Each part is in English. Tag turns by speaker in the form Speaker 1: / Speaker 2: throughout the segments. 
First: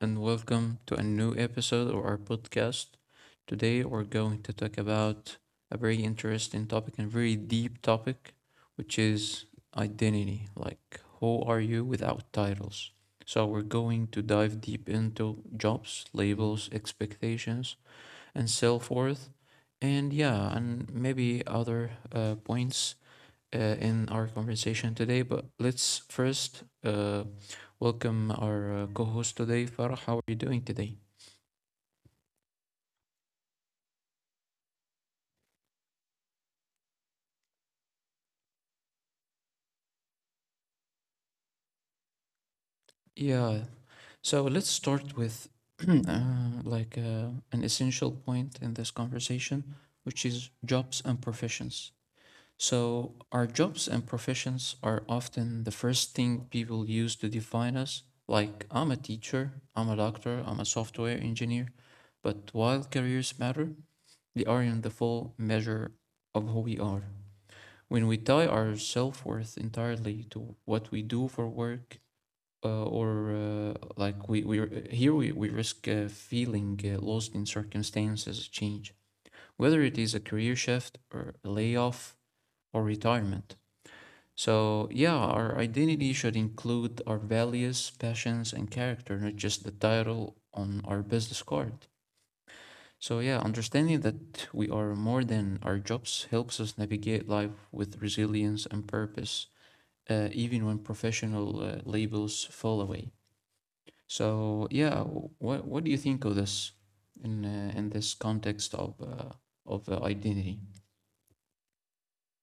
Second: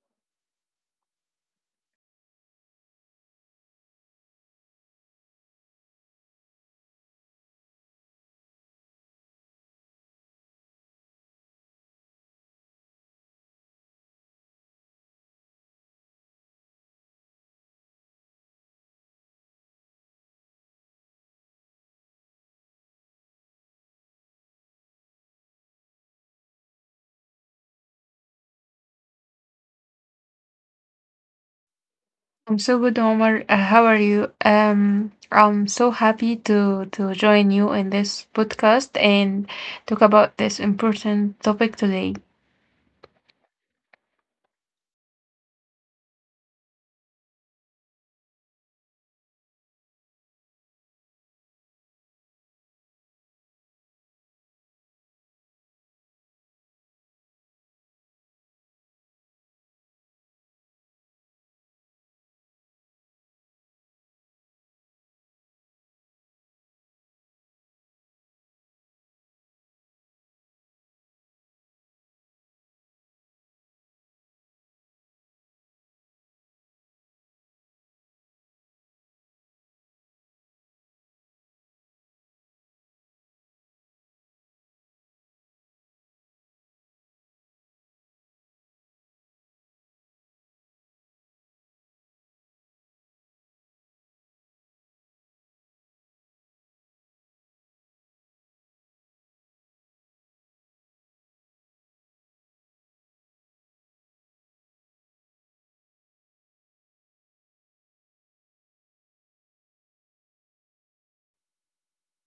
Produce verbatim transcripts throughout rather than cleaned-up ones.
Speaker 1: and welcome to a new episode of our podcast. Today, we're going to talk about a very interesting topic and very deep topic, which is identity. Like, who are you without titles? So, we're going to dive deep into jobs, labels, expectations, and self worth, and yeah, and maybe other uh, points uh, in our conversation today. But let's first uh, welcome our uh, co-host today, Farah. How are you doing today?
Speaker 2: I'm so good, Omar. Uh, how are you? Um, I'm so happy to to join you in this podcast and talk about this important topic today.
Speaker 1: Yeah, so let's start with uh, like uh, an essential point in this conversation, which is jobs and professions. So our jobs and professions are often the first thing people use to define us. Like I'm a teacher, I'm a doctor, I'm a software engineer. But while careers matter, they aren't the full measure of who we are. When we tie our self worth entirely to what we do for work, uh, or uh, like we, we here we, we risk uh, feeling uh, lost in circumstances change, whether it is a career shift or a layoff or retirement. So, yeah, our identity should include our values, passions, and character, not just the title on our business card. So, yeah, understanding that we are more than our jobs helps us navigate life with resilience and purpose, uh, even when professional uh, labels fall away. So yeah, what what do you think of this in uh, in this context of uh, of uh, identity?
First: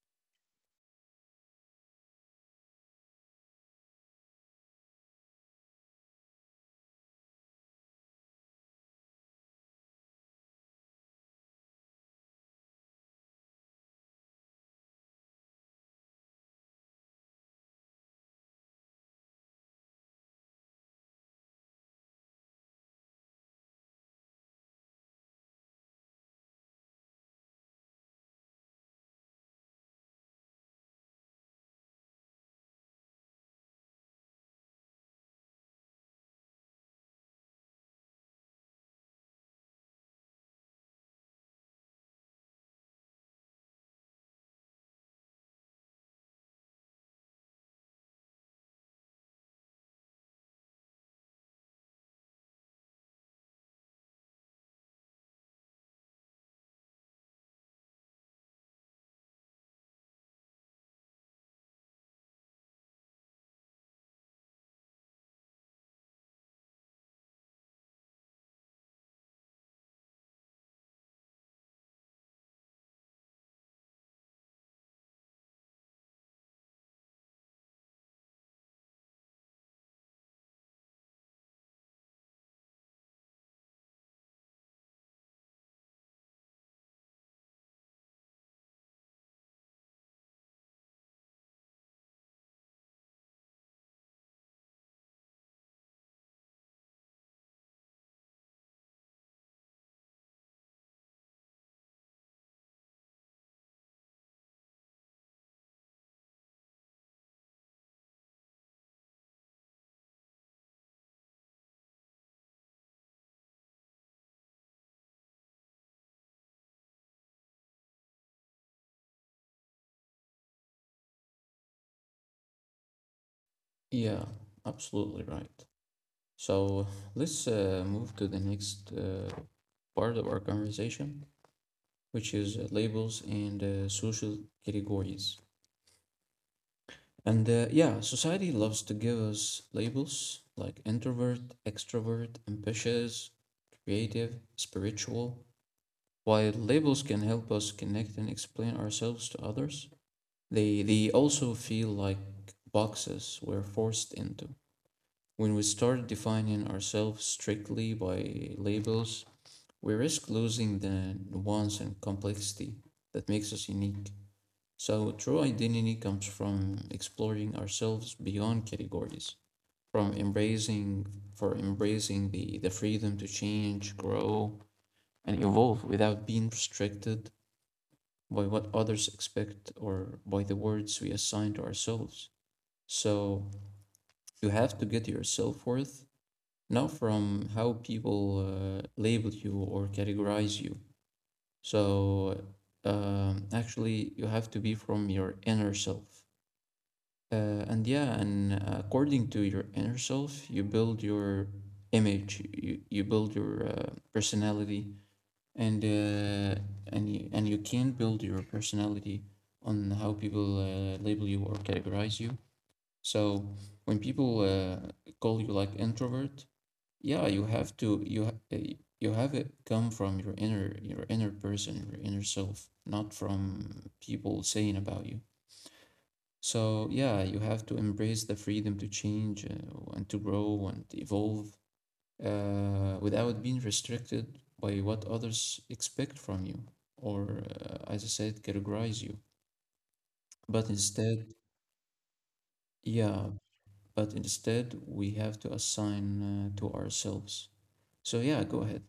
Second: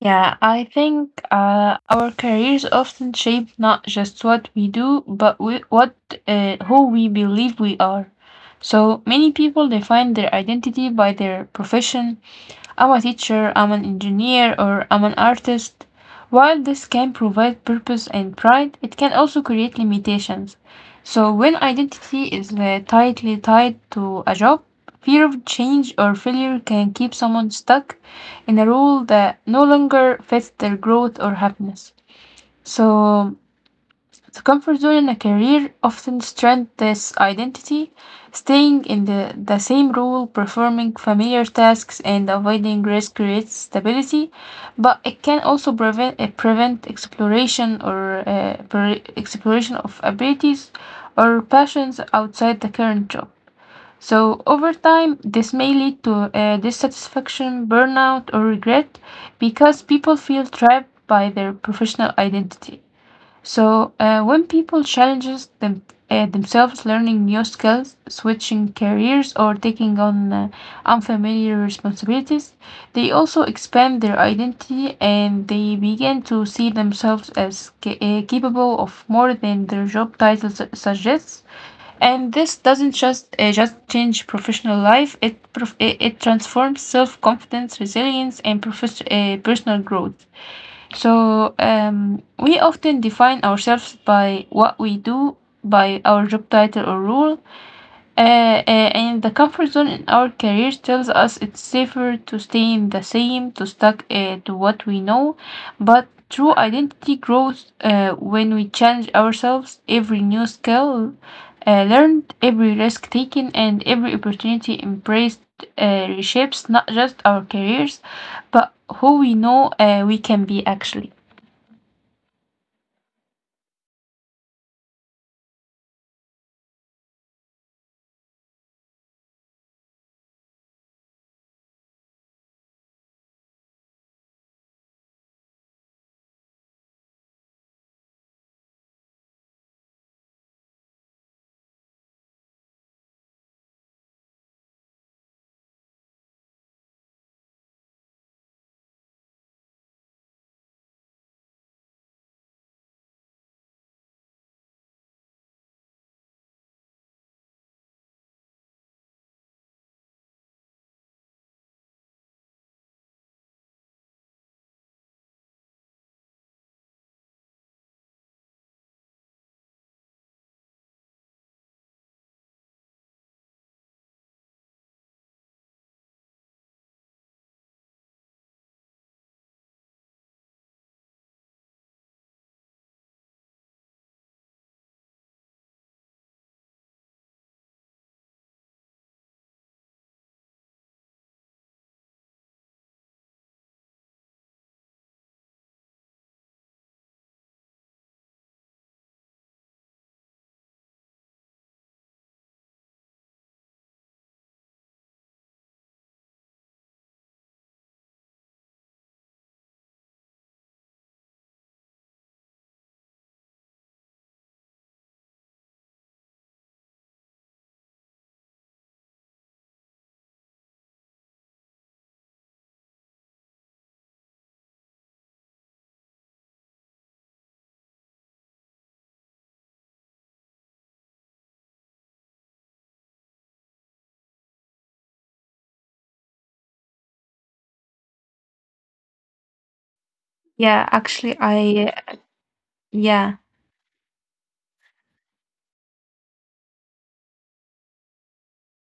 Speaker 2: Yeah, I think uh, our careers often shape not just what we do, but we, what uh, who we believe we are. So many people define their identity by their profession. I'm a teacher, I'm an engineer, or I'm an artist. While this can provide purpose and pride, it can also create limitations. So, when identity is uh, tightly tied to a job, fear of change or failure can keep someone stuck in a role that no longer fits their growth or happiness. So, the comfort zone in a career often strengthens identity. Staying in the, the same role, performing familiar tasks, and avoiding risk creates stability, but it can also prevent, uh, prevent exploration or uh, pre- exploration of abilities or passions outside the current job. So, over time, this may lead to uh, dissatisfaction, burnout, or regret because people feel trapped by their professional identity. So, uh, when people challenges them, uh, themselves learning new skills, switching careers, or taking on uh, unfamiliar responsibilities, they also expand their identity and they begin to see themselves as ca- uh, capable of more than their job title su- suggests. And this doesn't just uh, just change professional life; it prof- it, it transforms self confidence, resilience, and profes- uh, personal growth. So um, we often define ourselves by what we do, by our job title or role, uh, uh, and the comfort zone in our careers tells us it's safer to stay in the same, to stuck uh, to what we know. But true identity grows uh, when we challenge ourselves. Every new skill uh, learned, every risk taken, and every opportunity embraced uh, reshapes not just our careers, but who we know uh, we can be actually.
Speaker 1: Yeah, absolutely right. So let's uh, move to the next uh, part of our conversation, which is uh, labels and uh, social categories. And uh, yeah, society loves to give us labels like introvert, extrovert, ambitious, creative, spiritual. While labels can help us connect and explain ourselves to others, they, they also feel like boxes we're forced into. When we start defining ourselves strictly by labels, we risk losing the nuance and complexity that makes us unique. So, true identity comes from exploring ourselves beyond categories, from embracing for embracing the, the freedom to change, grow, and evolve without being restricted by what others expect or by the words we assign to ourselves. So you have to get your self worth not from how people uh, label you or categorize you. So um, actually, you have to be from your inner self. Uh, and yeah, and according to your inner self, you build your image, you, you build your uh, personality, and uh, and you, and you can build your personality on how people uh, label you or categorize you. So when people uh, call you like introvert, yeah, you have to you ha- uh, you have it come from your inner your inner person, your inner self, not from people saying about you. So yeah, you have to embrace the freedom to change uh, and to grow and evolve, uh, without being restricted by what others expect from you or, uh, as I said, categorize you. But
Speaker 2: Yeah,
Speaker 1: instead,
Speaker 2: actually, I,
Speaker 1: yeah,
Speaker 2: yeah,
Speaker 1: but instead, we have to assign uh, to ourselves. So, yeah, go ahead.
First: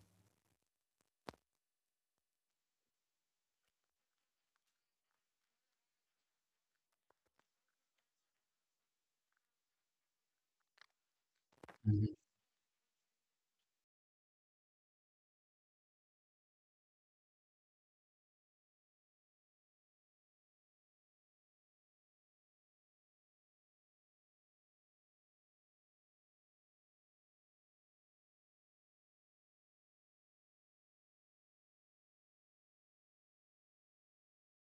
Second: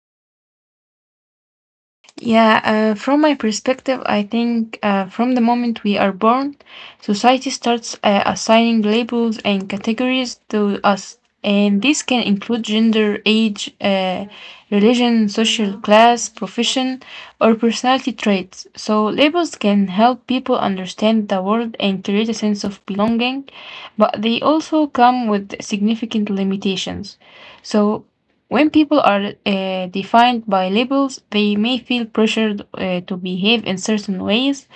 Speaker 2: yeah, uh, from my perspective, I think uh, from the moment we are born, society starts uh, assigning labels and categories to us. And this
Speaker 1: Mhm.
Speaker 2: can include gender, age, uh, religion, social class, profession, or personality traits. So labels can help people understand the world and create a sense of belonging, but they also come with significant limitations. So when people are uh, defined by labels, they may feel pressured uh, to behave in certain ways, uh,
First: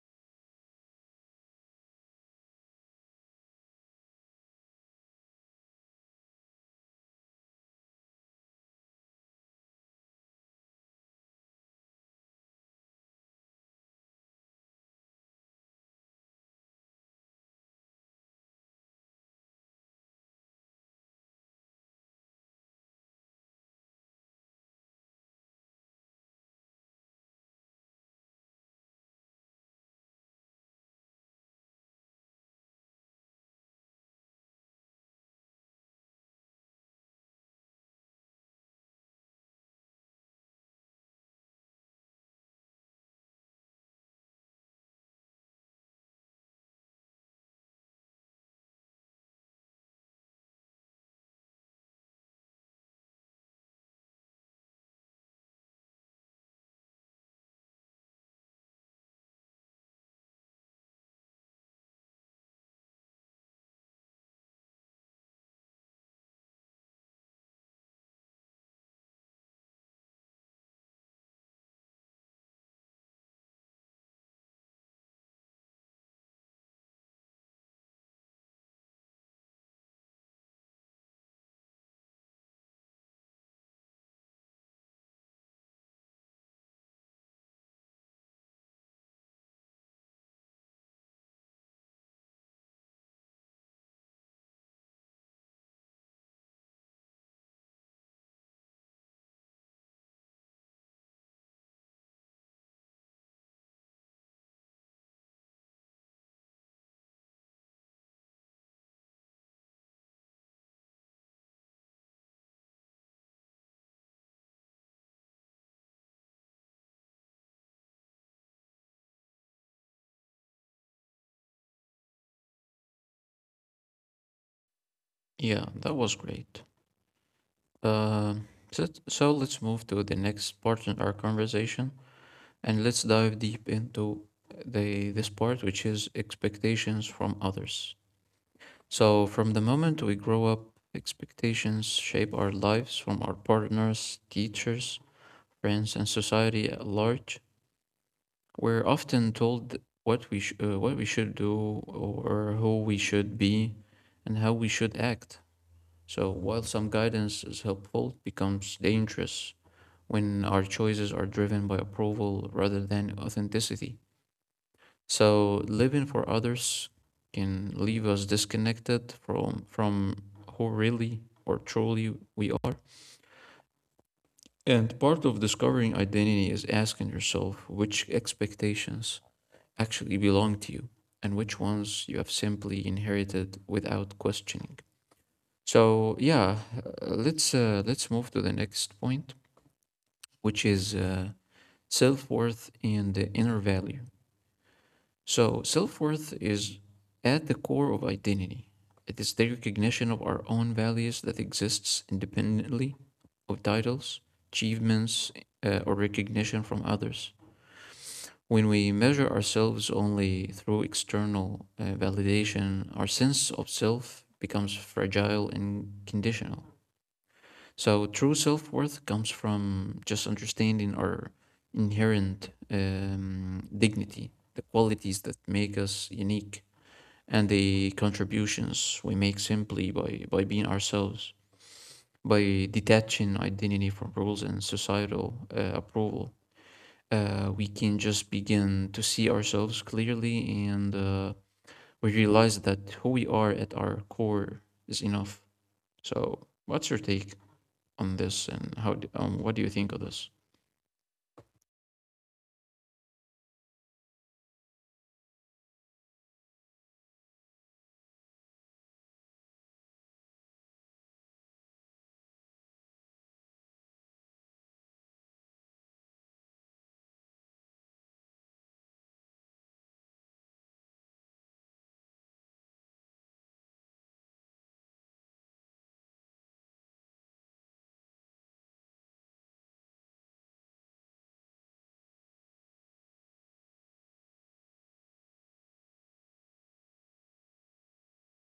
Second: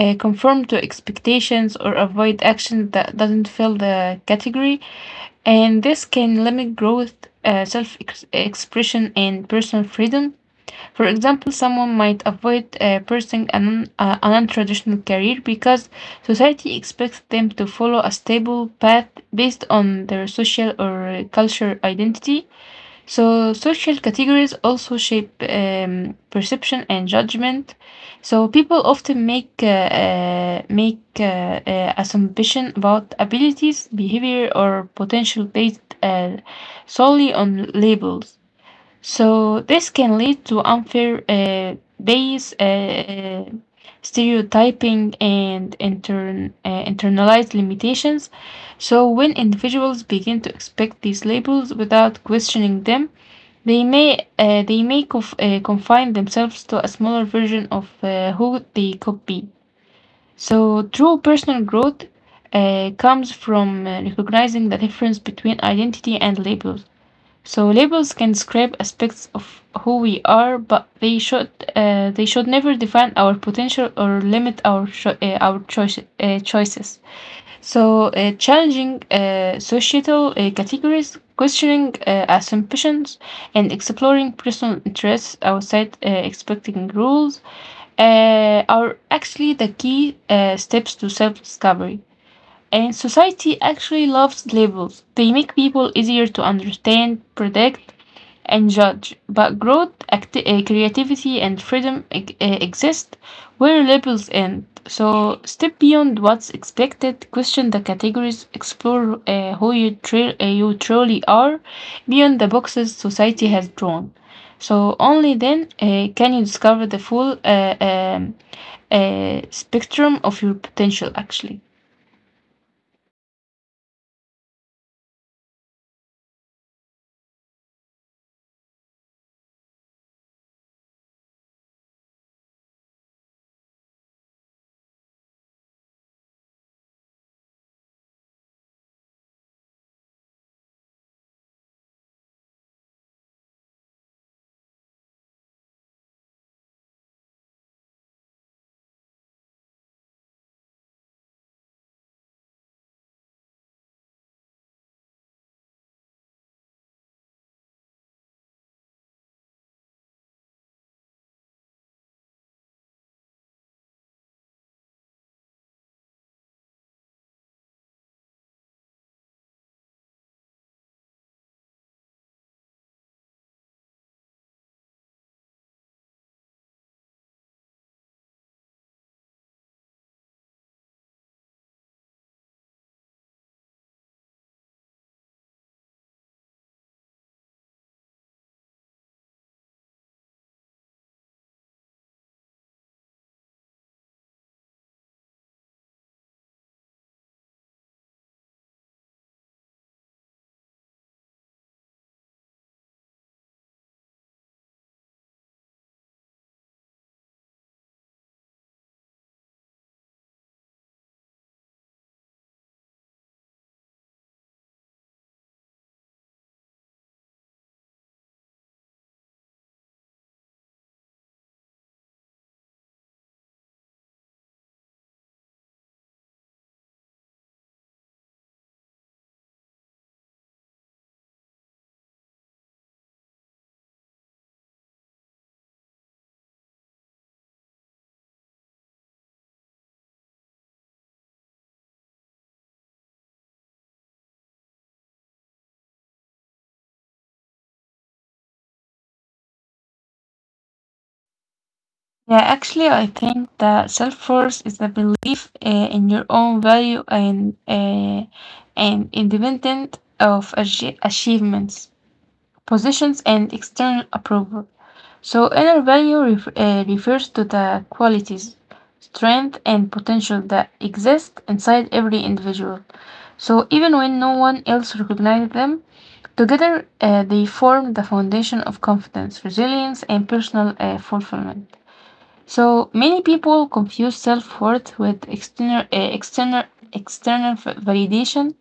Speaker 2: uh, conform to expectations, or avoid actions that doesn't fill the category, and this can limit growth, uh, self-expression, and personal freedom. For example, someone might avoid uh, pursuing an, un- uh, an untraditional career because society expects them to follow a stable path based on their social or uh, cultural identity. So, social categories also shape um, perception and judgment. So, people often make uh, uh, make uh, uh, assumption about abilities, behavior, or potential based uh, solely on labels. So this can lead to unfair uh, bias, uh, stereotyping, and intern, uh, internalized limitations. So when individuals begin to expect these labels without questioning them, they may uh, they may conf- uh, confine themselves to a smaller version of uh, who they could be. So true personal growth uh, comes from uh, recognizing the difference between identity and labels. So labels can describe aspects of who we are, but they should uh, they should never define our potential or limit our cho- uh, our choice, uh, choices. So uh, challenging uh, societal uh, categories, questioning uh, assumptions, and exploring personal interests outside uh, expecting rules uh, are actually the key uh, steps to self-discovery. And society actually loves labels. They make people easier to understand, predict, and judge, but growth, acti- uh, creativity, and freedom ex- uh, exist where labels end. So step beyond what's expected, question the categories, explore uh, who you, tru- uh, you truly are beyond the boxes society has drawn. So only then uh, can you discover the full uh, um, uh, spectrum of your potential actually.
Speaker 1: Yeah, that was great. Um, so, so let's move to the next part in our conversation and let's dive deep into the this part, which is expectations from others. So, from the moment we grow up, expectations shape our lives from our partners, teachers, friends, and society at large. We're often told what we sh- uh, what we should do or who we should be and how we should act. So, while some guidance is helpful, it becomes dangerous when our choices are driven by approval rather than authenticity. So living for others can leave us disconnected from from who really or truly we are. And part of discovering identity is asking yourself which expectations actually belong to you and which ones you have simply inherited without questioning. So yeah, uh, let's uh, let's move to the next point, which is uh, self worth and the inner value. So self worth is at the core of identity. It is the recognition of our own values that exists independently of titles, achievements, uh, or recognition from others. When we measure ourselves only through external uh, validation, our sense of self becomes fragile and conditional. So, true self worth comes from just understanding our inherent um, dignity, the qualities that make us unique and the contributions we make simply by, by being ourselves, by detaching identity from rules and societal uh, approval. Uh, we can just begin to see ourselves clearly, and uh, we realize that who we are at our core is enough. So, what's your take on this and how, d- um, what do you think of this?
Speaker 2: Yeah, actually, I think that self-worth is the belief uh, in your own value and uh, and independent of achie- achievements, positions, and external approval. So, inner value ref uh, refers to the qualities, strength, and potential that exist inside every individual. So, even when no one else recognizes them, together uh, they form the foundation of confidence, resilience, and personal uh, fulfillment. So many people confuse self-worth with external, uh, external, external v- validation,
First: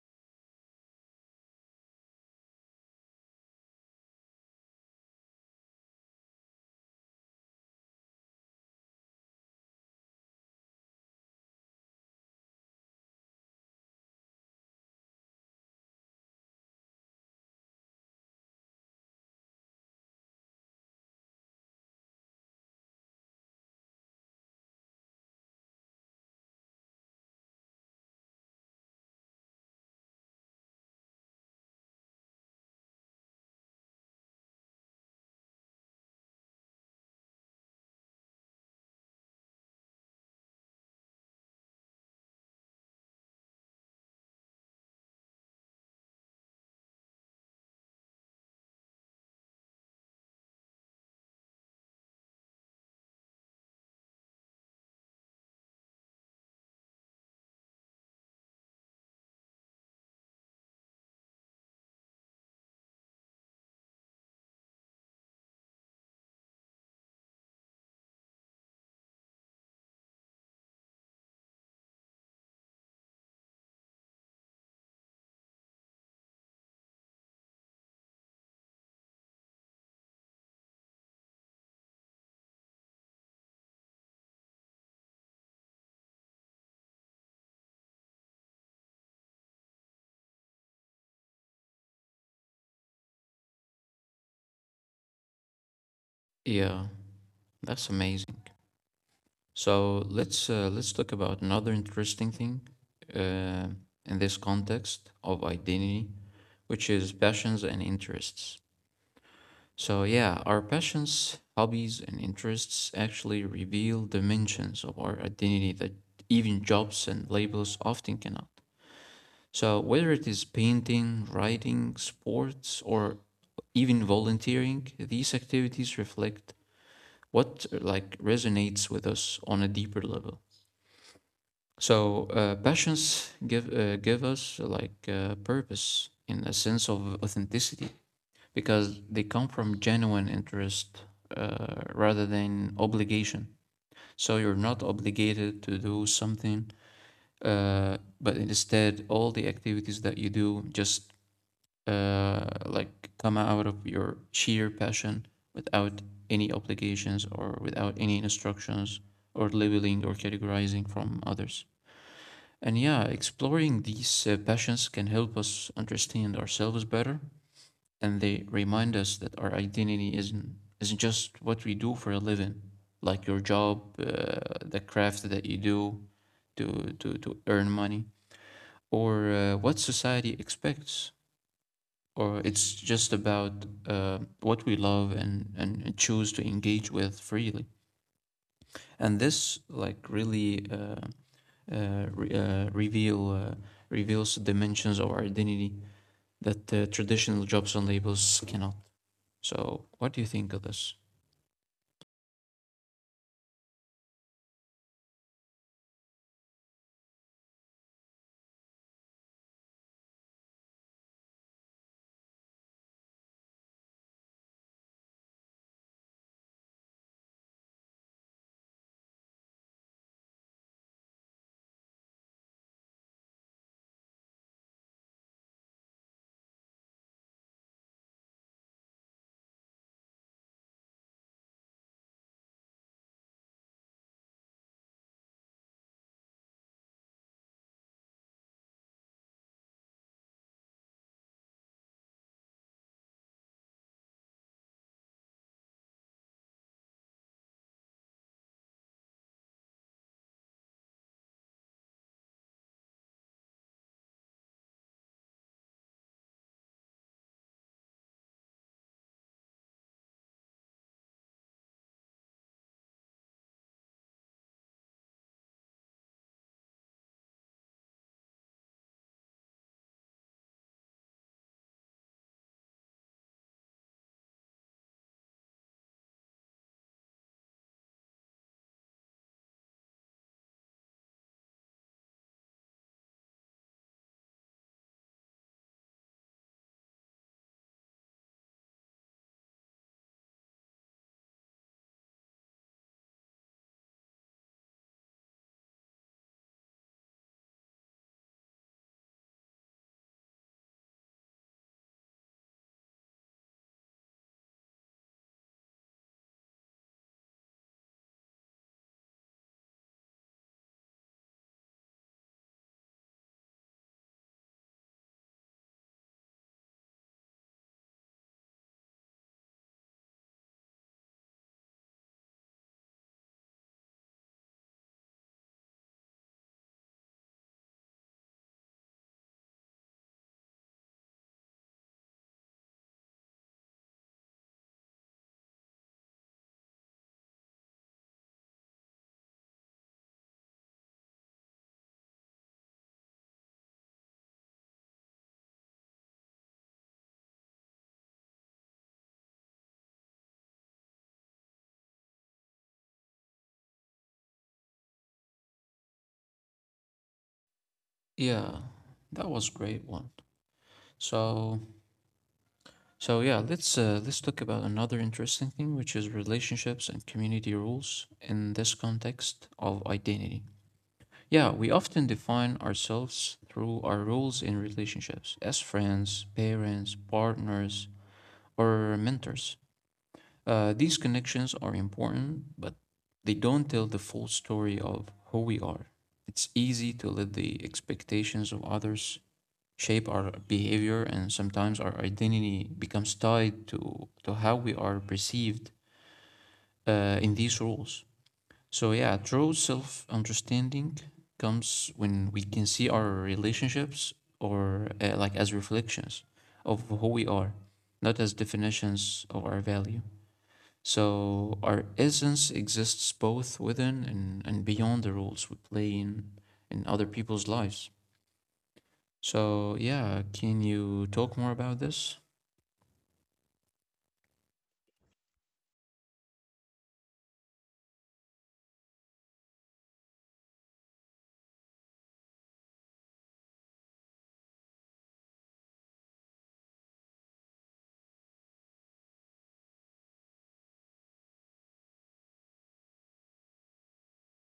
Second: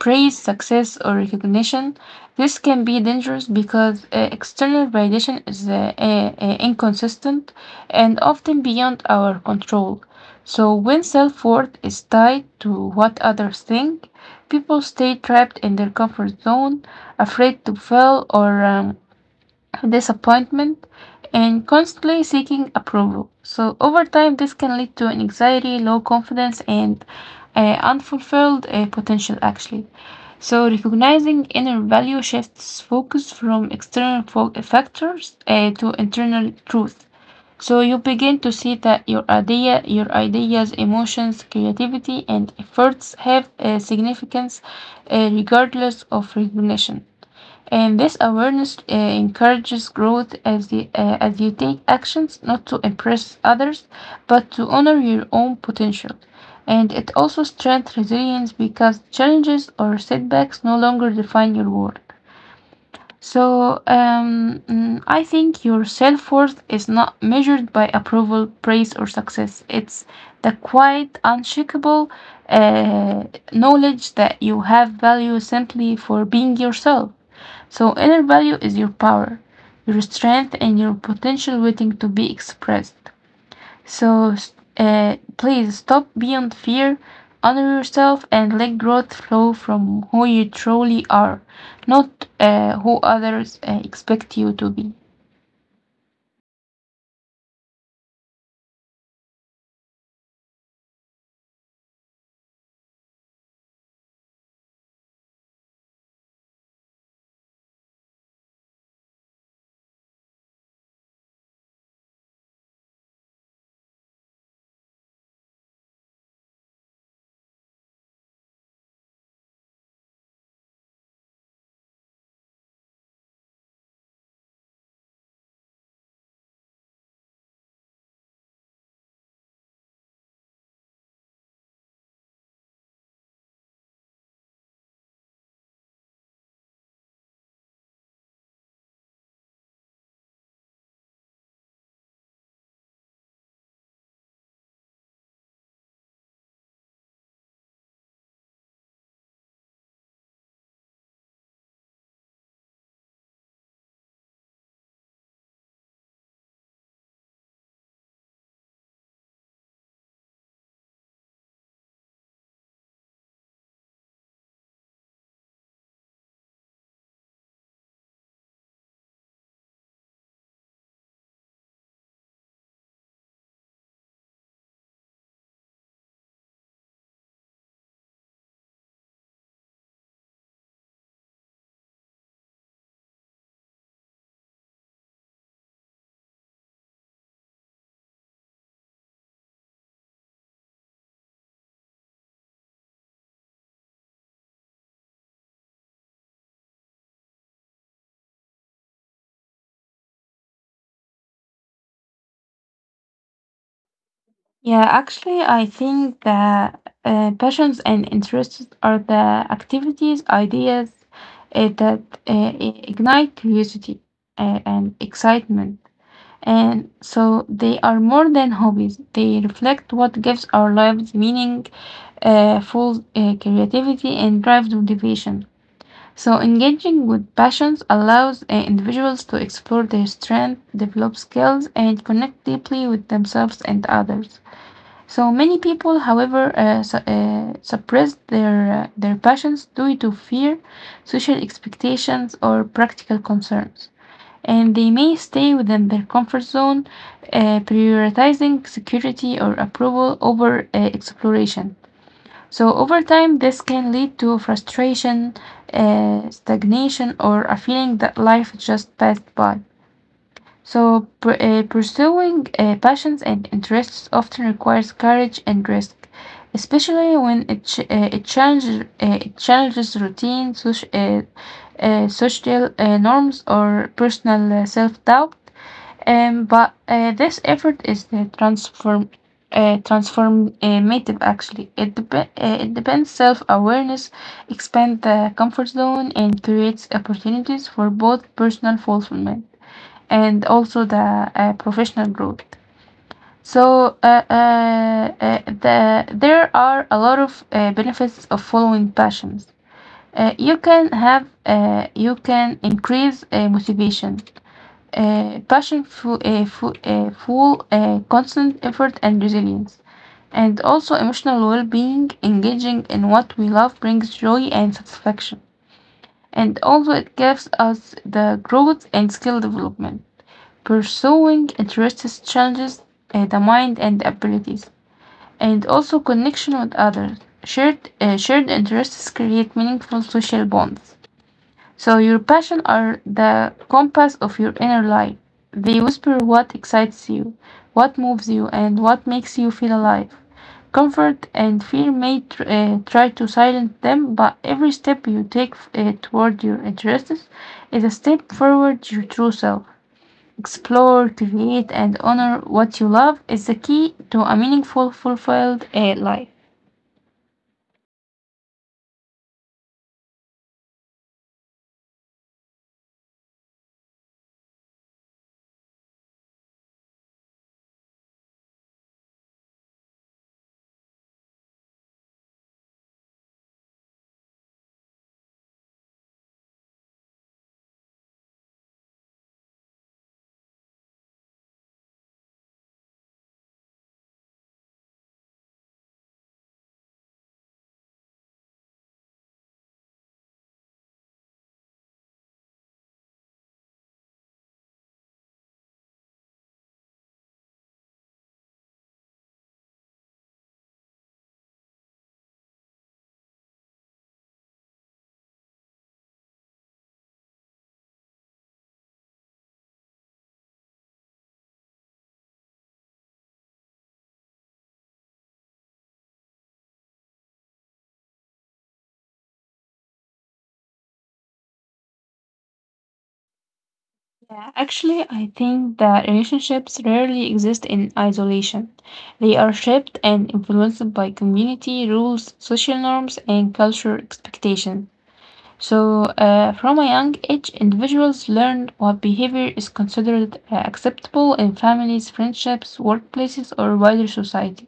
Speaker 2: praise, success, or recognition. This can be dangerous because uh, external validation is uh, uh, uh, inconsistent and often beyond our control. So when self-worth is tied to what others think, people stay trapped in their comfort zone, afraid to fail or um, disappointment, and constantly seeking approval. So, over time, this can lead to an anxiety, low confidence, and uh, unfulfilled uh, potential, actually. So, recognizing inner value shifts focus from external fo- factors uh, to internal truth. So, you begin to see that your idea, your ideas, emotions, creativity, and efforts have uh, significance uh, regardless of recognition. And this awareness uh, encourages growth as, the, uh, as you take actions not to impress others, but to honor your own potential. And it also strengthens resilience because challenges or setbacks no longer define your worth. So um, mm, I think your self worth is not measured by approval, praise, or success. It's the quiet, unshakable uh, knowledge that you have value simply for being yourself. So, inner value is your power, your strength, and your potential waiting to be expressed. So, s- uh, please stop beyond fear, honor yourself, and let growth flow from who you truly are, not uh, who others uh, expect you to be.
Speaker 1: Yeah, that's amazing. So let's uh, let's talk about another interesting thing, uh, in this context of identity, which is passions and interests. So yeah, our passions, hobbies, and interests actually reveal dimensions of our identity that even jobs and labels often cannot. So whether it is painting, writing, sports, or even volunteering, these activities reflect what uh, like resonates with us on a deeper level. So uh, passions give uh, give us like uh, purpose in a sense of authenticity because they come from genuine interest uh, rather than obligation. So you're not obligated to do something, uh, but instead all the activities that you do just uh, like come out of your sheer passion without any obligations or without any instructions or labeling or categorizing from others. And yeah, exploring these uh, passions can help us understand ourselves better, and they remind us that our identity isn't isn't just what we do for a living, like your job, uh, the craft that you do to to to earn money, or uh, what society expects. Or it's just about uh, what we love and, and and choose to engage with freely. And this like really uh, uh, re- uh, reveal uh, reveals the dimensions of our identity that the traditional jobs and labels cannot. So, what do you think of this?
Speaker 2: Yeah, actually, I think that uh, passions and interests are the activities, ideas uh, that uh, i- ignite curiosity uh, and excitement. And so they are more than hobbies. They reflect what gives our lives meaning, uh, fuels uh, creativity, and drives motivation. So engaging with passions allows uh, individuals to explore their strengths, develop skills, and connect deeply with themselves and others. So many people, however, uh, su- uh, suppress their uh, their passions due to fear, social expectations, or practical concerns, and they may stay within their comfort zone, uh, prioritizing security or approval over uh, exploration. So, over time, this can lead to frustration, uh, stagnation, or a feeling that life just passed by. So, pr- uh, pursuing uh, passions and interests often requires courage and risk, especially when it, ch- uh, it, challenges, uh, it challenges routine, soci- uh, uh, social uh, norms, or personal uh, self doubt. Um, but uh, this effort is the transform uh, transformative actually. It, dep- uh, it depends self-awareness, expand the comfort zone, and creates opportunities for both personal fulfillment and also the uh, professional growth. So uh, uh, uh, the, there are a lot of uh, benefits of following passions. Uh, you can have uh, you can increase uh, motivation. uh, passion fuel, uh, fu- uh, fuel uh, constant effort and resilience, and also emotional well being. Engaging in what we love brings joy and satisfaction, and also it gives us the growth and skill development. Pursuing interests challenges uh, the mind and abilities, and also connection with others. Shared, uh, shared interests create meaningful social bonds. So your passion are the compass of your inner life. They whisper what excites you, what moves you, and what makes you feel alive. Comfort and fear may tr- uh, try to silence them, but every step you take uh, toward your interests is a step forward to your true self. Explore, create, and honor what you love is the key to a meaningful, fulfilled uh, life.
Speaker 1: Yeah, that was great one. So, so yeah, let's uh, let's talk about another interesting thing, which is relationships and community rules in this context of identity. Yeah, we often define ourselves through our roles in relationships as friends, parents, partners, or mentors. Uh, these connections are important, but they don't tell the full story of who we are. It's easy to let the expectations of others shape our behavior, and sometimes our identity becomes tied to, to how we are perceived uh, in these roles. So, yeah, true self understanding comes when we can see our relationships or uh, like as reflections of who we are, not as definitions of our value. So our essence exists both within, and, and beyond the roles we play in, in other people's lives. So yeah, can you talk more about this?
Speaker 2: Yeah, actually, I think that relationships rarely exist in isolation. They are shaped and influenced by community rules, social norms, and cultural expectations. So, uh, from a young age, individuals learn what behavior is considered uh, acceptable in families, friendships, workplaces, or wider society.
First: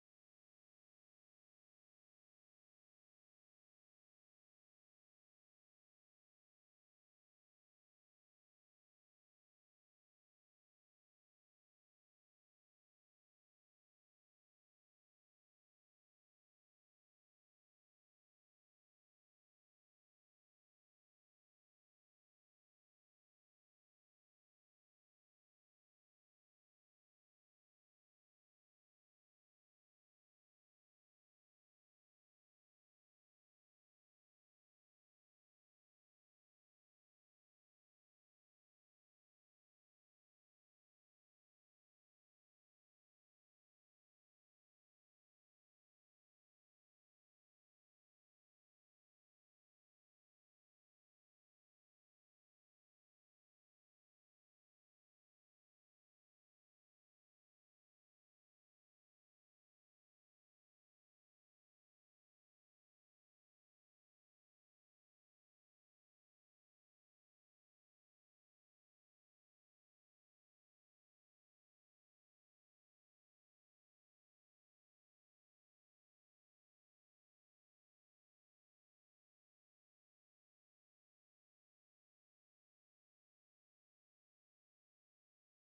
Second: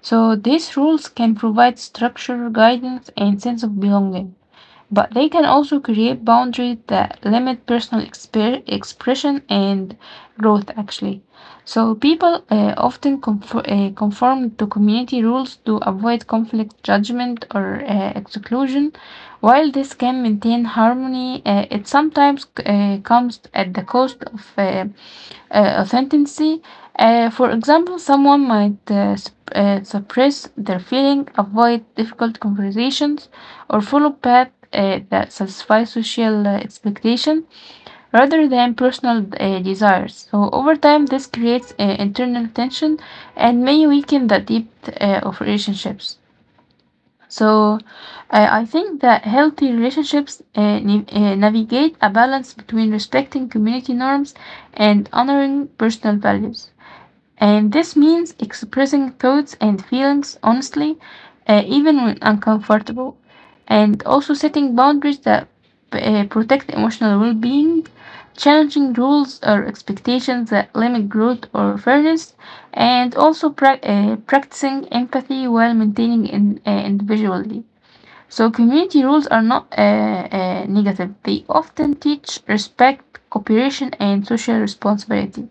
Speaker 2: So, these rules can provide structure, guidance, and sense of belonging, but they can also create boundaries that limit personal exper- expression and growth actually. So people uh, often conform, uh, conform to community rules to avoid conflict judgment or uh, exclusion. While this can maintain harmony, uh, it sometimes uh, comes at the cost of uh, uh, authenticity. Uh, for example, someone might uh, sup- uh, suppress their feeling, avoid difficult conversations, or follow path uh, that satisfy social uh, expectation rather than personal uh, desires. So over time, this creates uh, internal tension and may weaken the depth uh, of relationships. So uh, I think that healthy relationships uh, nav- uh, navigate a balance between respecting community norms and honoring personal values. And this means expressing thoughts and feelings honestly, uh, even when uncomfortable, and also setting boundaries that uh, protect emotional well being, challenging rules or expectations that limit growth or fairness, and also prac uh, practicing empathy while maintaining in, uh, individuality. So community rules are not uh, uh, negative. They often teach respect, cooperation, and social responsibility.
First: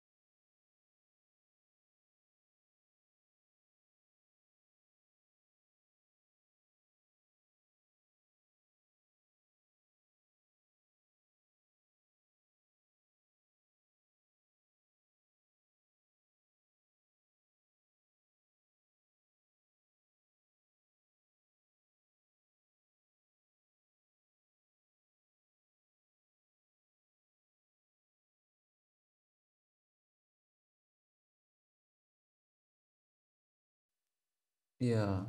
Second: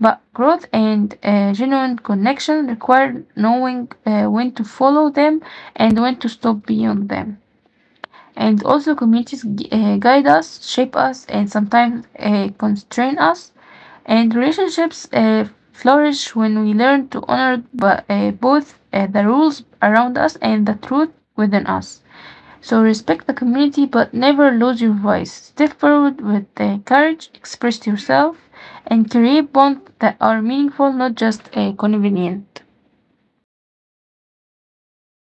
Speaker 2: But growth and uh, genuine connection require knowing uh, when to follow them and when to stop beyond them. And also, communities gu- uh, guide us, shape us, and sometimes uh, constrain us. And relationships uh, flourish when we learn to honor bu- uh, both uh, the rules around us and the truth within us. So respect the community, but never lose your voice. Step forward with the courage, express yourself, and create bonds that are meaningful, not just uh, convenient.
Speaker 1: Yeah,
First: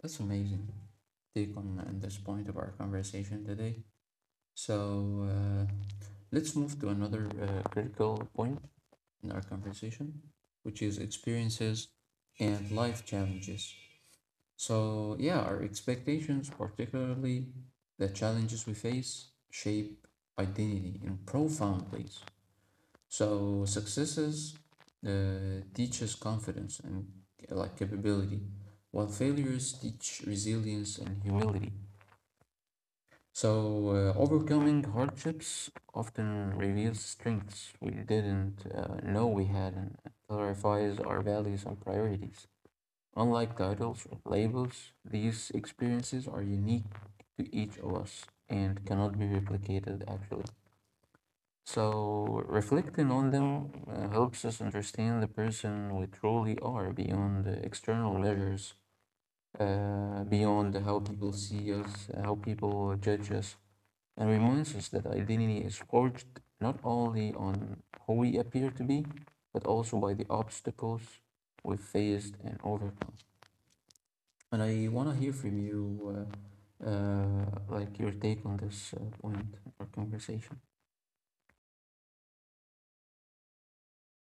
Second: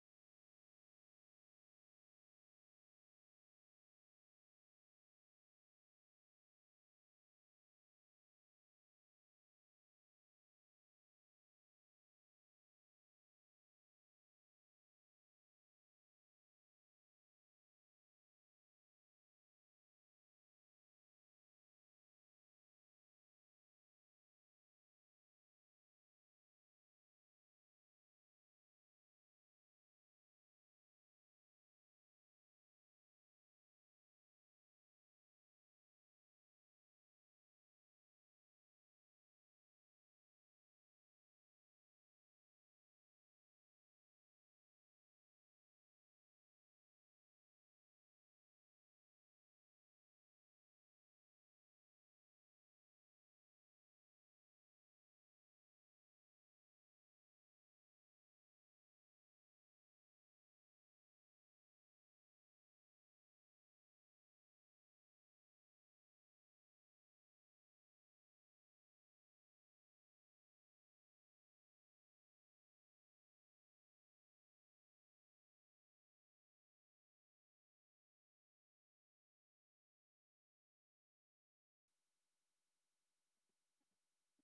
Speaker 1: that's amazing take on, on this point of our conversation today. So uh, let's move to another uh, critical point in our conversation, which is experiences and life challenges. So, yeah, our expectations, particularly the challenges we face, shape identity in profound ways. So, successes uh, teaches confidence and uh, like capability, while failures teach resilience and humility. So, uh, overcoming hardships often reveals strengths we didn't uh, know we had, and clarifies our values and priorities. Unlike titles or labels, these experiences are unique to each of us and cannot be replicated actually. So, reflecting on them uh, helps us understand the person we truly are beyond the external measures, uh, beyond how people see us, how people judge us, and reminds us that identity is forged not only on who we appear to be, but also by the obstacles we faced and overcome. And I want to hear from you, uh, uh, like your take on this uh, point of our conversation.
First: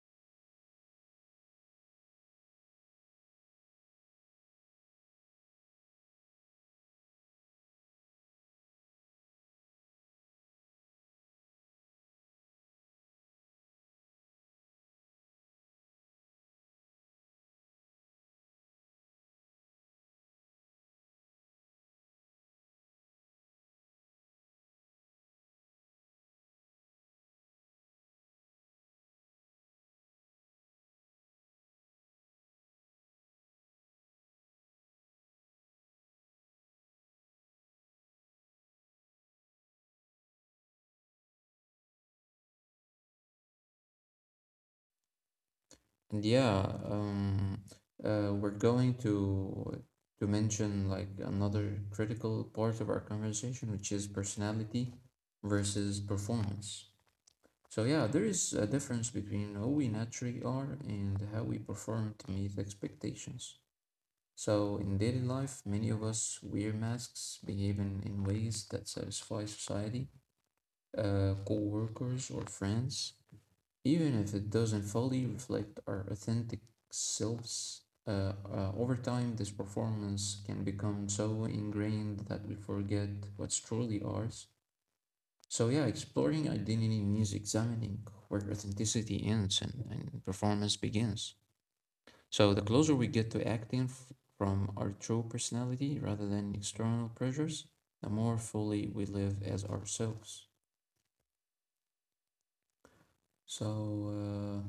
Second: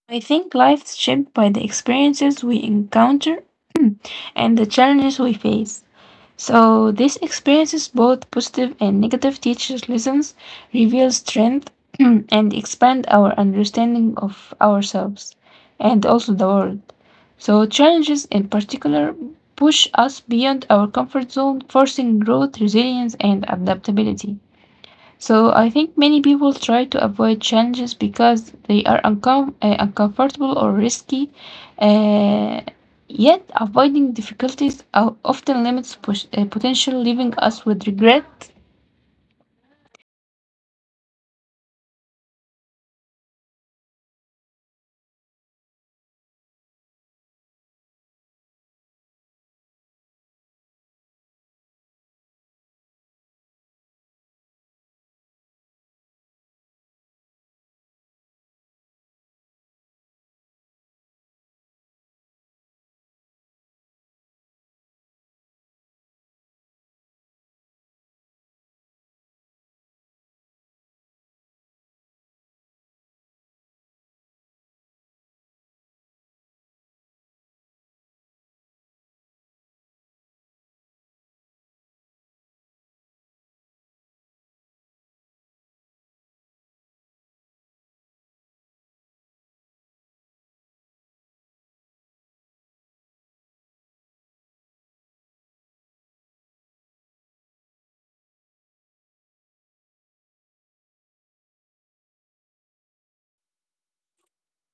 Speaker 2: I think life's shaped by the experiences we encounter and the challenges we face. So these experiences, both positive and negative, teachers' lessons, reveal strength, and expand our understanding of ourselves and also the world. So challenges in particular push us beyond our comfort zone, forcing growth, resilience, and adaptability. So I think many people try to avoid challenges because they are uncom- uh, uncomfortable or risky. Uh, yet avoiding difficulties o- often limits push- uh, potential, leaving us with regret.
Speaker 1: And yeah, um, uh, we're going to to mention like another critical part of our conversation, which is personality versus performance. So yeah, there is a difference between who we naturally are and how we perform to meet expectations. So in daily life, many of us wear masks, behaving in ways that satisfy society, uh, co-workers, or friends, even if it doesn't fully reflect our authentic selves. Uh, uh, over time, this performance can become so ingrained that we forget what's truly ours. So yeah, exploring identity means examining where authenticity ends, and, and performance begins. So the closer we get to acting f- from our true personality rather than external pressures, the more fully we live as ourselves. so uh,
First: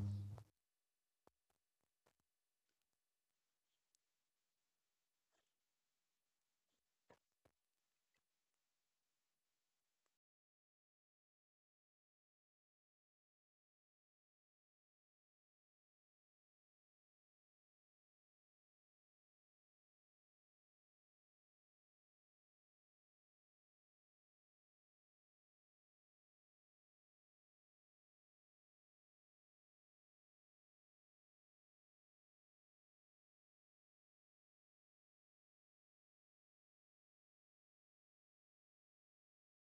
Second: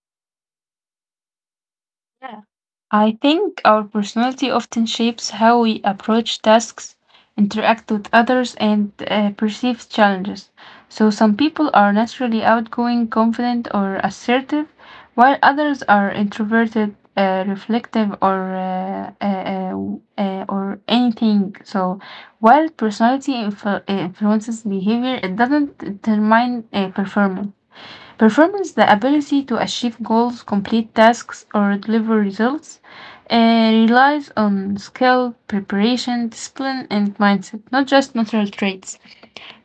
Speaker 2: Yeah, I think our personality often shapes how we approach tasks, interact with others, and uh, perceive challenges. So some people are naturally outgoing, confident, or assertive, while others are introverted, uh, reflective, or uh, uh, uh, uh, or anything. So while personality influ- uh, influences behavior, it doesn't determine uh, performance. Performance, the ability to achieve goals, complete tasks, or deliver results, uh, relies on skill, preparation, discipline, and mindset, not just natural traits.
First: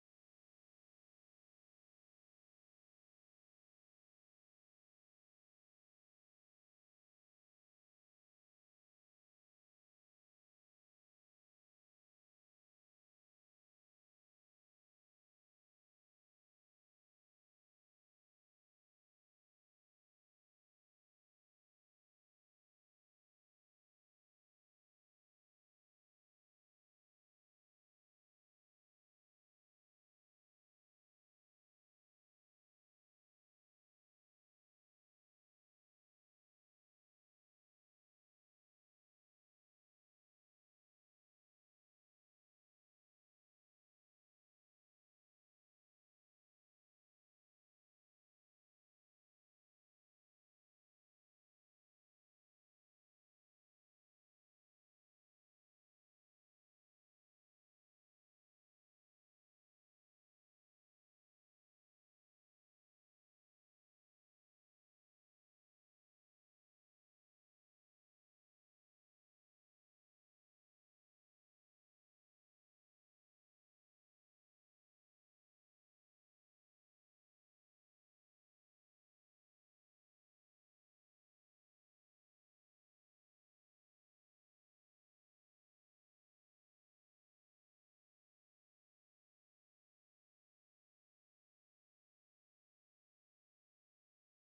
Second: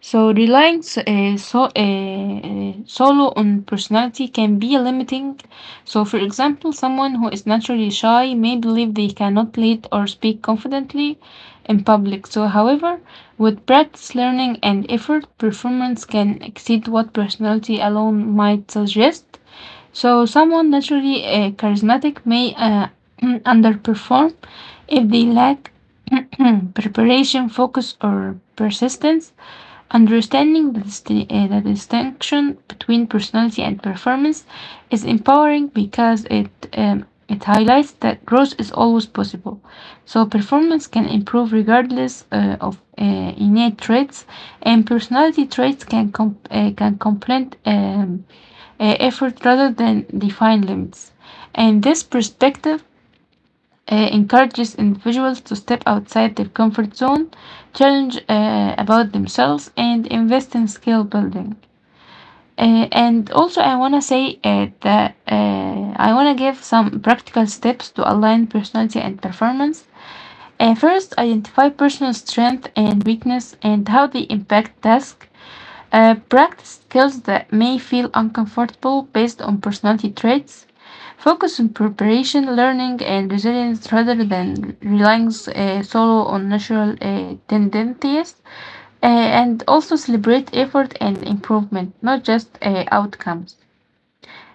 Speaker 2: So relying s- uh, so, uh, solo on personality can be limiting. So, for example, someone who is naturally shy may believe they cannot lead or speak confidently in public. So, however, with practice, learning, and effort, performance can exceed what personality alone might suggest. So someone naturally uh, charismatic may uh, underperform if they lack preparation, focus, or persistence. Understanding the, disti- uh, the distinction between personality and performance is empowering because it um, it highlights that growth is always possible. So performance can improve regardless uh, of uh, innate traits, and personality traits can com- uh, can complement um, uh, effort rather than define limits. And this perspective uh, encourages individuals to step outside their comfort zone, challenge uh, about themselves, and invest in skill building. Uh, and also, I want to say uh, that uh, I want to give some practical steps to align personality and performance. Uh, first, identify personal strength and weakness and how they impact tasks uh, practice skills that may feel uncomfortable based on personality traits. Focus on preparation, learning, and resilience rather than relying uh, solo on natural uh, tendencies. Uh, and also celebrate effort and improvement, not just uh, outcomes.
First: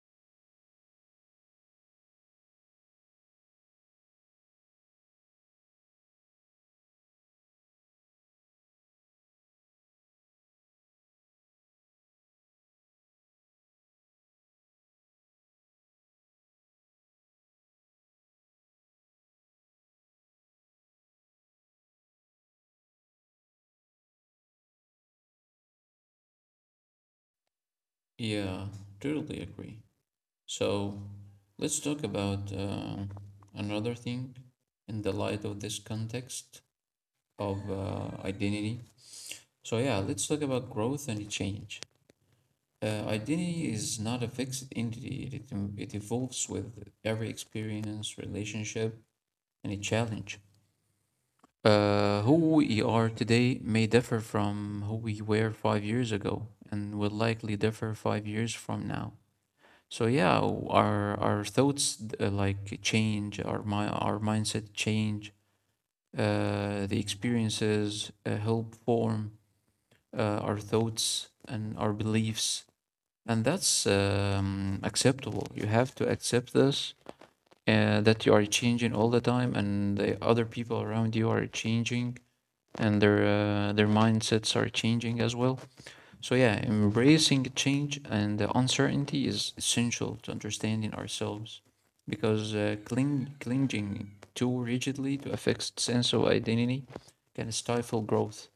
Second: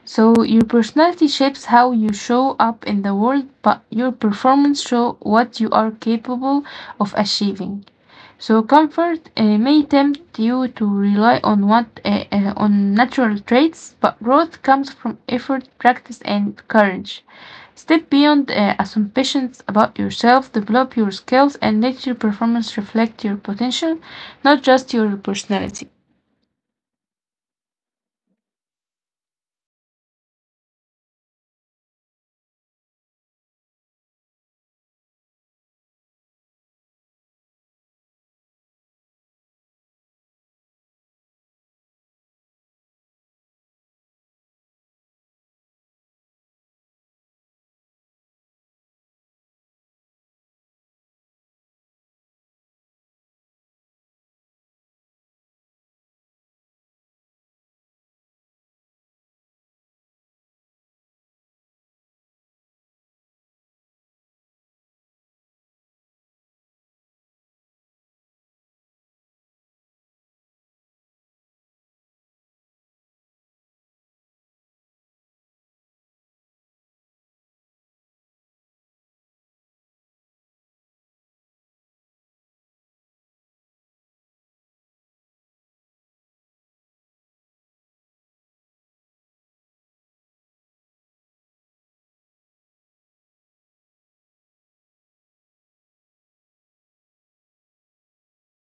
Speaker 2: So your personality shapes how you show up in the world, but your performance shows what you are capable of achieving. So comfort uh, may tempt you to rely on what uh, uh, on natural traits, but growth comes from effort, practice, and courage. Step beyond uh, assumptions about yourself, develop your skills, and let your performance reflect your potential, not just your personality.
Speaker 1: Yeah, totally agree. So let's talk about uh, another thing in the light of this context of uh, identity. So, yeah, let's talk about growth and change. Uh, identity is not a fixed entity, it, em- it evolves with every experience, relationship, and a challenge. Uh, who we are today may differ from who we were five years ago and will likely differ five years from now. So yeah, w- our our thoughts uh, like change, our mi- our mindset change. Uh, the experiences uh, help form uh, our thoughts and our beliefs, and that's um, acceptable. You have to accept this uh, that you are changing all the time, and the other people around you are changing, and their uh, their mindsets are changing as well. So yeah, embracing change and the uncertainty is essential to understanding ourselves because uh, cling, clinging too rigidly to a fixed sense of identity can stifle growth.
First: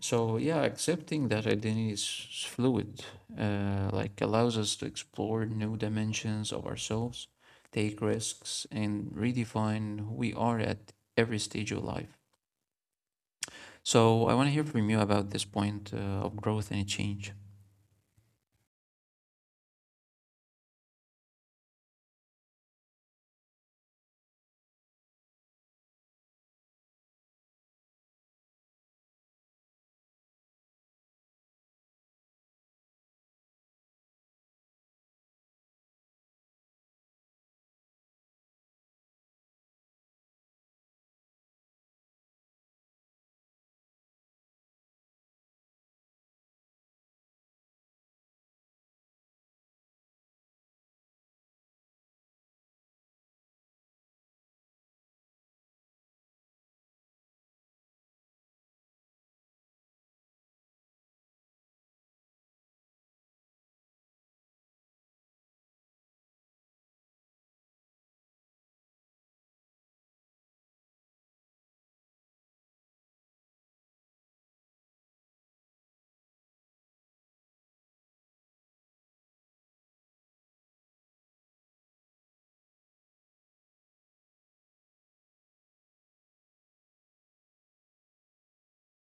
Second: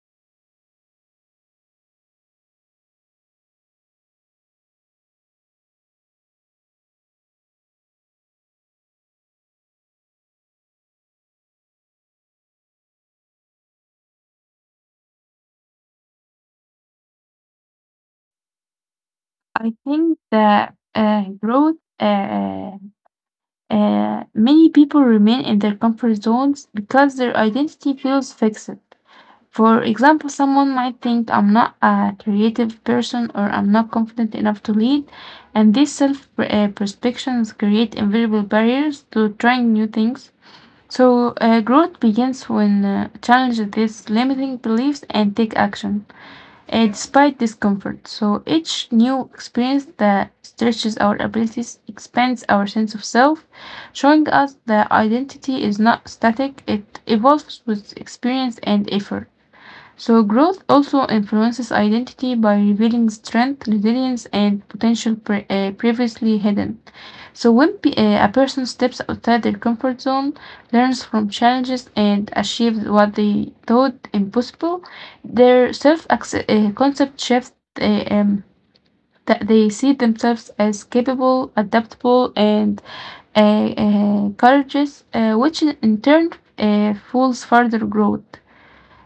Speaker 1: So yeah, accepting that identity is fluid, uh, like allows us to explore new dimensions of ourselves, take risks, and redefine who we are at every stage of life. So I want to hear from you about this point uh, of growth and change.
Speaker 2: I think that uh, growth. Uh, uh, uh, many people remain in their comfort zones because their identity feels fixed. For example, someone might think I'm not a creative person or I'm not confident enough to lead, and these self uh, perceptions create invisible barriers to trying new things. So, uh, growth begins when uh, challenge these limiting beliefs and take action uh, despite discomfort. So each new experience that stretches our abilities expands our sense of self, showing us that identity is not static, it evolves with experience and effort. So growth also influences identity by revealing strength, resilience, and potential pre- uh, previously hidden. So when pe- uh, a person steps outside their comfort zone, learns from challenges, and achieves what they thought impossible, their self uh, concept shifts. Uh, um, that they see themselves as capable, adaptable, and uh, uh, courageous, uh, which in in turn uh, fuels further growth.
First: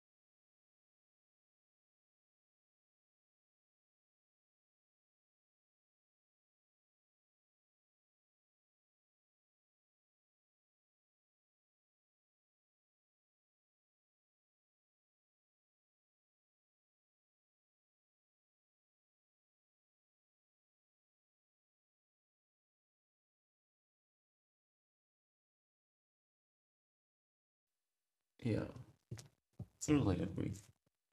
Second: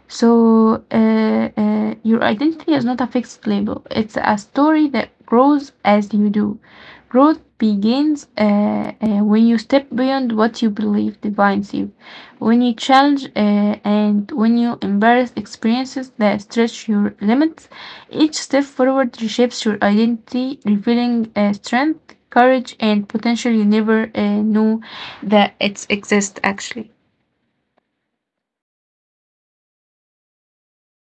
Speaker 2: So, uh, uh, your identity is not a fixed label, it's a story that grows as you do. Growth begins uh, uh, when you step beyond what you believe defines you, when you challenge uh, and when you embrace experiences that stretch your limits. Each step forward reshapes your identity, revealing uh, strength, courage, and potential you never uh, knew that it exists actually.
Speaker 1: Yeah, certainly agree.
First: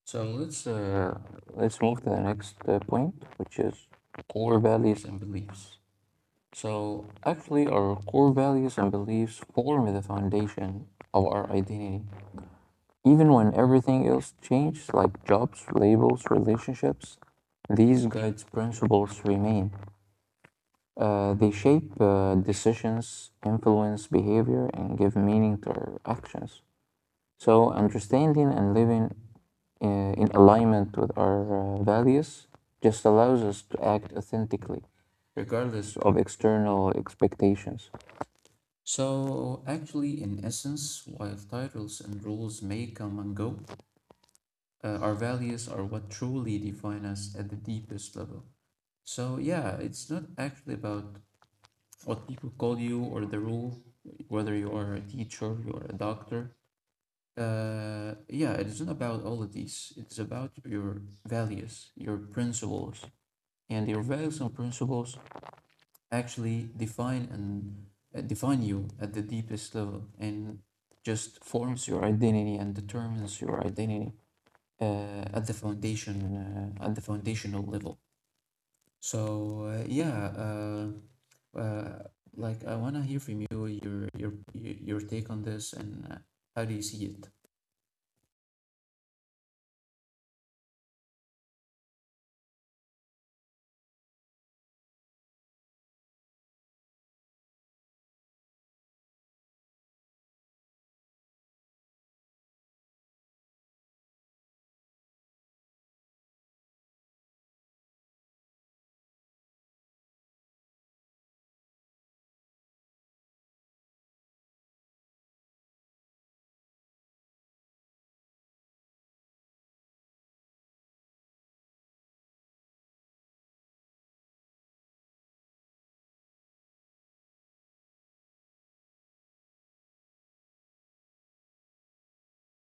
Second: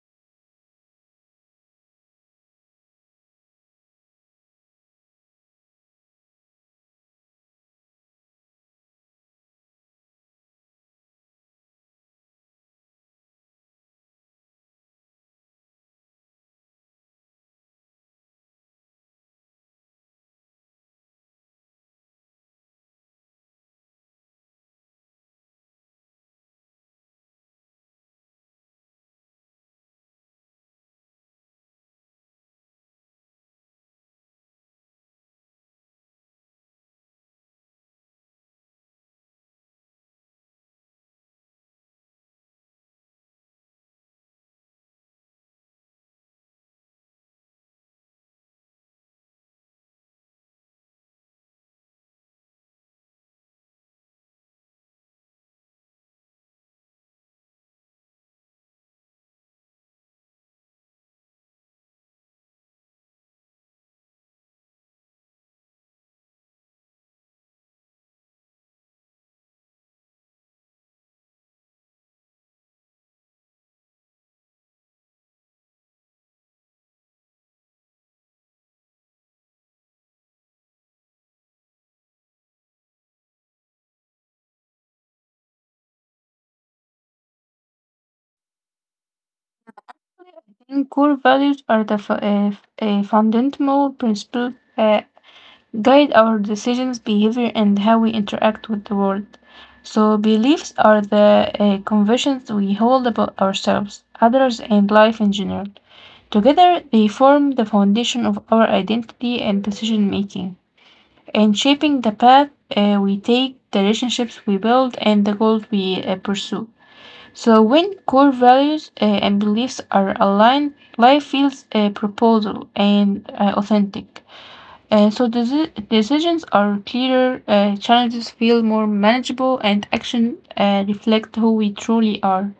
Speaker 1: So let's uh, let's move to the next uh, point, which is core values and beliefs. So actually, our core values and beliefs form the foundation of our identity. Even when everything else changes, like jobs, labels, relationships, these guides principles remain. Uh, they shape uh, decisions, influence behavior, and give meaning to our actions. So understanding and living uh, in alignment with our uh, values just allows us to act authentically, regardless of external expectations. So, actually, in essence, while titles and rules may come and go, uh, our values are what truly define us at the deepest level. So, yeah, it's not actually about what people call you or the rule, whether you are a teacher, you are a doctor. Uh, yeah, it is not about all of these. It's about your values, your principles, and your values and principles actually define and uh, define you at the deepest level, and just forms your identity and determines your identity uh, at the foundation uh, at the foundational level. So uh, yeah, uh, uh, like I wanna hear from you your your your take on this and uh, how do you see it?
Speaker 2: And core values are the fu- uh, f- uh, fundamental principles uh, guide our decisions, behavior, and how we interact with the world. So beliefs are the uh, convictions we hold about ourselves, others, and life in general. Together, they form the foundation of our identity and decision making, and shaping the path uh, we take, the relationships we build, and the goals we uh, pursue. So when core values uh, and beliefs are aligned, life feels uh, proposal and uh, authentic. And so deci- decisions are clearer, uh, challenges feel more manageable, and action uh, reflect who we truly are.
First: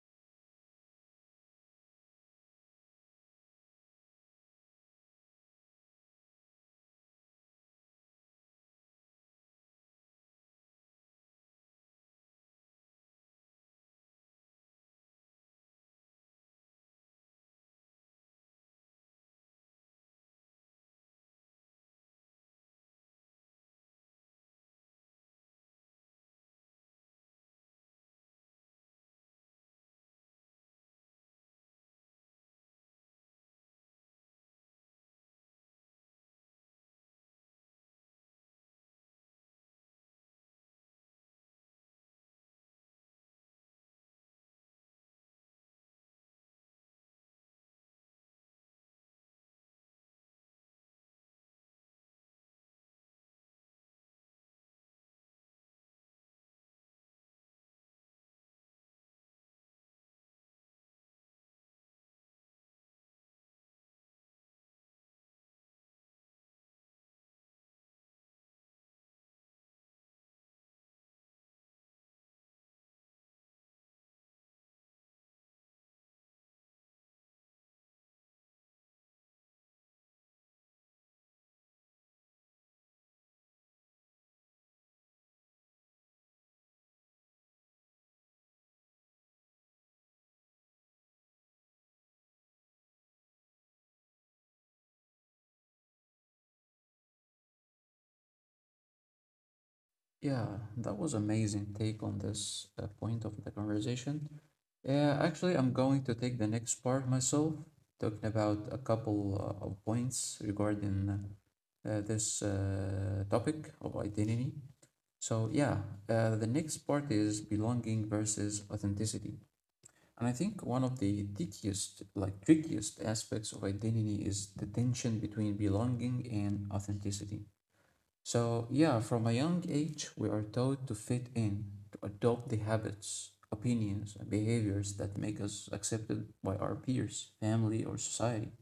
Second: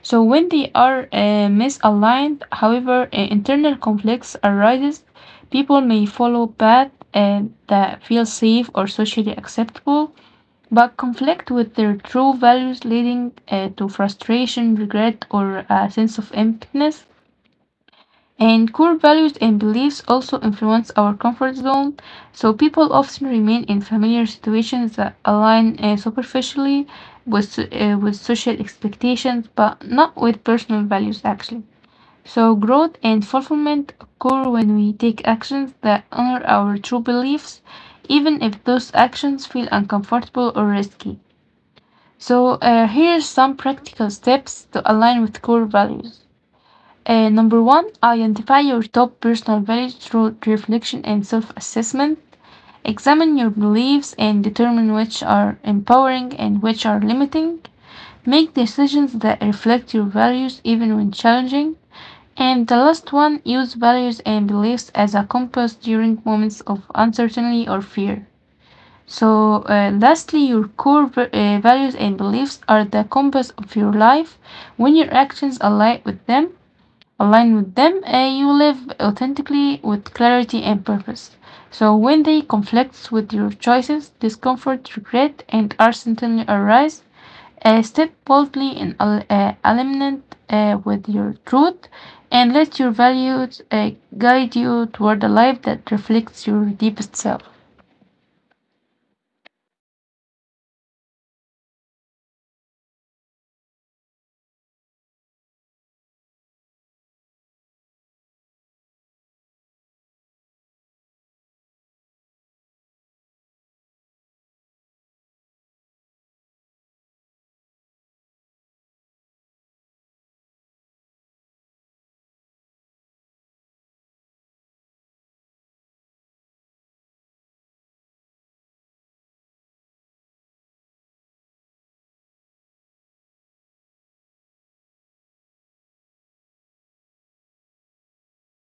Speaker 2: So when they are uh, misaligned, however, uh, internal conflicts arises. People may follow path uh, that feel safe or socially acceptable, but conflict with their true values, leading uh, to frustration, regret, or a sense of emptiness. And core values and beliefs also influence our comfort zone, so people often remain in familiar situations that align uh, superficially with, so- uh, with social expectations, but not with personal values actually. So growth and fulfillment occur when we take actions that honor our true beliefs, even if those actions feel uncomfortable or risky. So uh, here are some practical steps to align with core values. Uh, number one, identify your top personal values through reflection and self-assessment. Examine your beliefs and determine which are empowering and which are limiting. Make decisions that reflect your values even when challenging. And the last one, use values and beliefs as a compass during moments of uncertainty or fear. So, uh, lastly, your core v- uh, values and beliefs are the compass of your life. When your actions align with them, align with them, uh, you live authentically with clarity and purpose. So when they conflict with your choices, discomfort, regret, and uncertainty arise, uh, step boldly in al- uh, alignment uh, with your truth, and let your values uh, guide you toward a life that reflects your deepest self.
Speaker 1: Yeah, that was amazing take on this uh, point of the conversation. Yeah, actually, I'm going to take the next part myself, talking about a couple uh, of points regarding uh, this uh, topic of identity. So yeah, uh, the next part is belonging versus authenticity. And I think one of the trickiest, like trickiest aspects of identity is the tension between belonging and authenticity. So, yeah, from a young age, we are taught to fit in, to adopt the habits, opinions, and behaviors that make us accepted by our peers, family, or society.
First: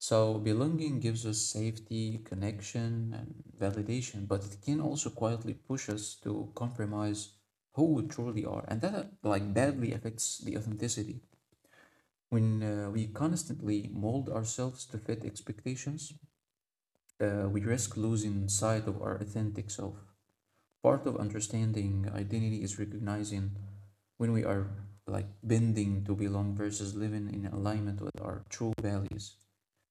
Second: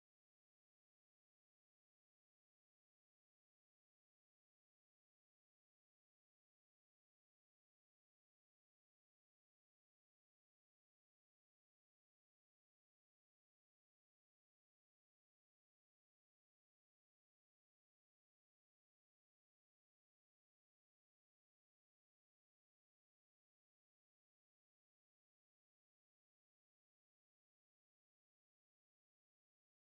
Speaker 1: So, belonging gives us safety, connection, and validation, but it can also quietly push us to compromise who we truly are, and that uh, like badly affects the authenticity. When uh, we constantly mold ourselves to fit expectations, uh, we risk losing sight of our authentic self. Part of understanding identity is recognizing when we are like bending to belong versus living in alignment with our true values.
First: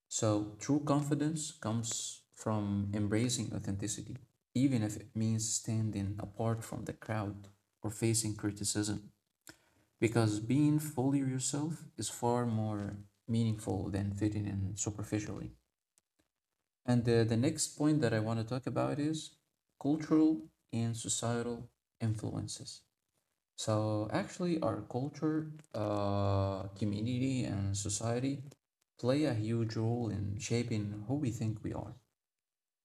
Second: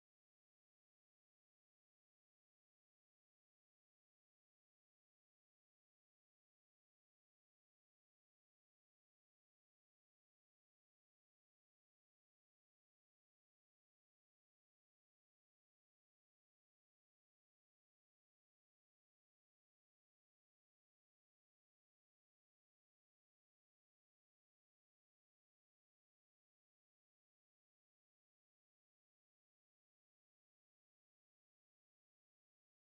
Speaker 1: So, true confidence comes from embracing authenticity, even if it means standing apart from the crowd or facing criticism. Because being fully yourself is far more meaningful than fitting in superficially. And the, the next point that I want to talk about is cultural and societal influences. So actually, our culture, uh, community, and society play a huge role in shaping who we think we are.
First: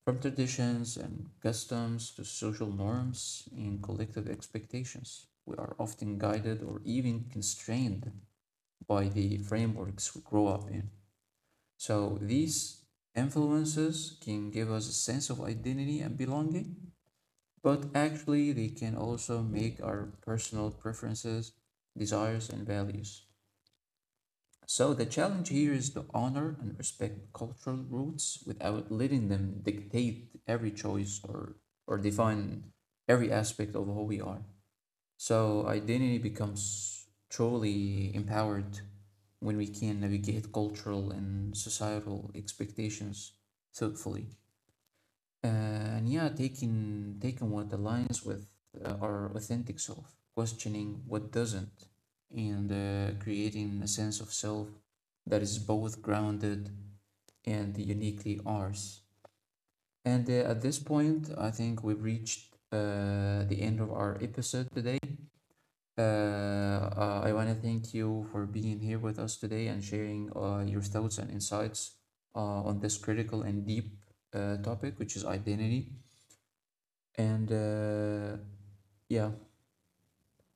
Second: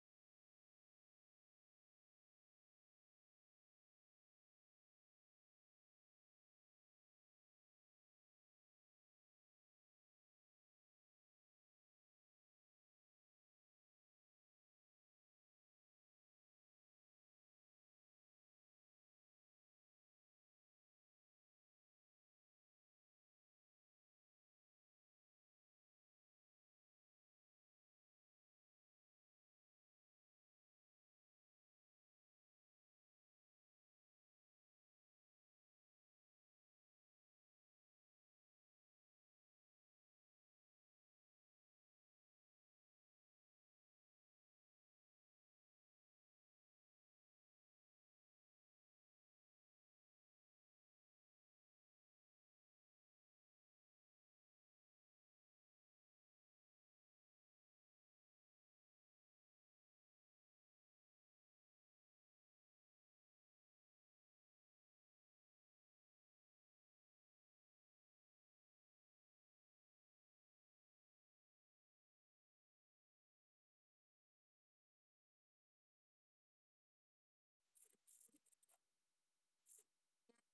Speaker 1: From traditions and customs to social norms and collective expectations, we are often guided or even constrained by the frameworks we grow up in. So these influences can give us a sense of identity and belonging, but actually, they can also make our personal preferences, desires, and values. So the challenge here is to honor and respect cultural roots without letting them dictate every choice or or define every aspect of who we are. So identity becomes truly empowered when we can navigate cultural and societal expectations thoughtfully. Uh, and yeah, taking taking what aligns with uh, our authentic self, questioning what doesn't, and uh, creating a sense of self that is both grounded and uniquely ours. And uh, At this point, I think we've reached uh, the end of our episode today. Uh, uh, I want to thank you for being here with us today and sharing uh, your thoughts and insights uh, on this critical and deep uh, topic, which is identity. And uh, yeah,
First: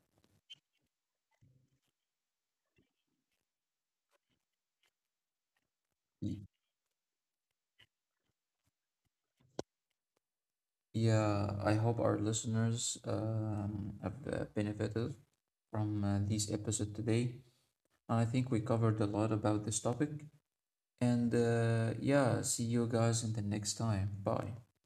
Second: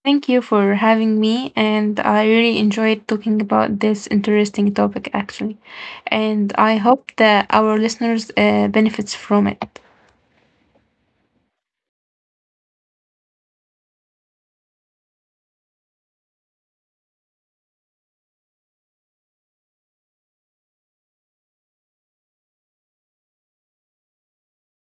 Speaker 2: Thank you for having me, and I really enjoyed talking about this interesting topic actually.
Speaker 1: y-
Speaker 2: And I hope that our listeners uh, benefits from it.
Speaker 1: yeah, I hope our listeners um, have uh, benefited from uh, this episode today. I think we covered a lot about this topic. And uh, Yeah, see you guys in the next time. Bye.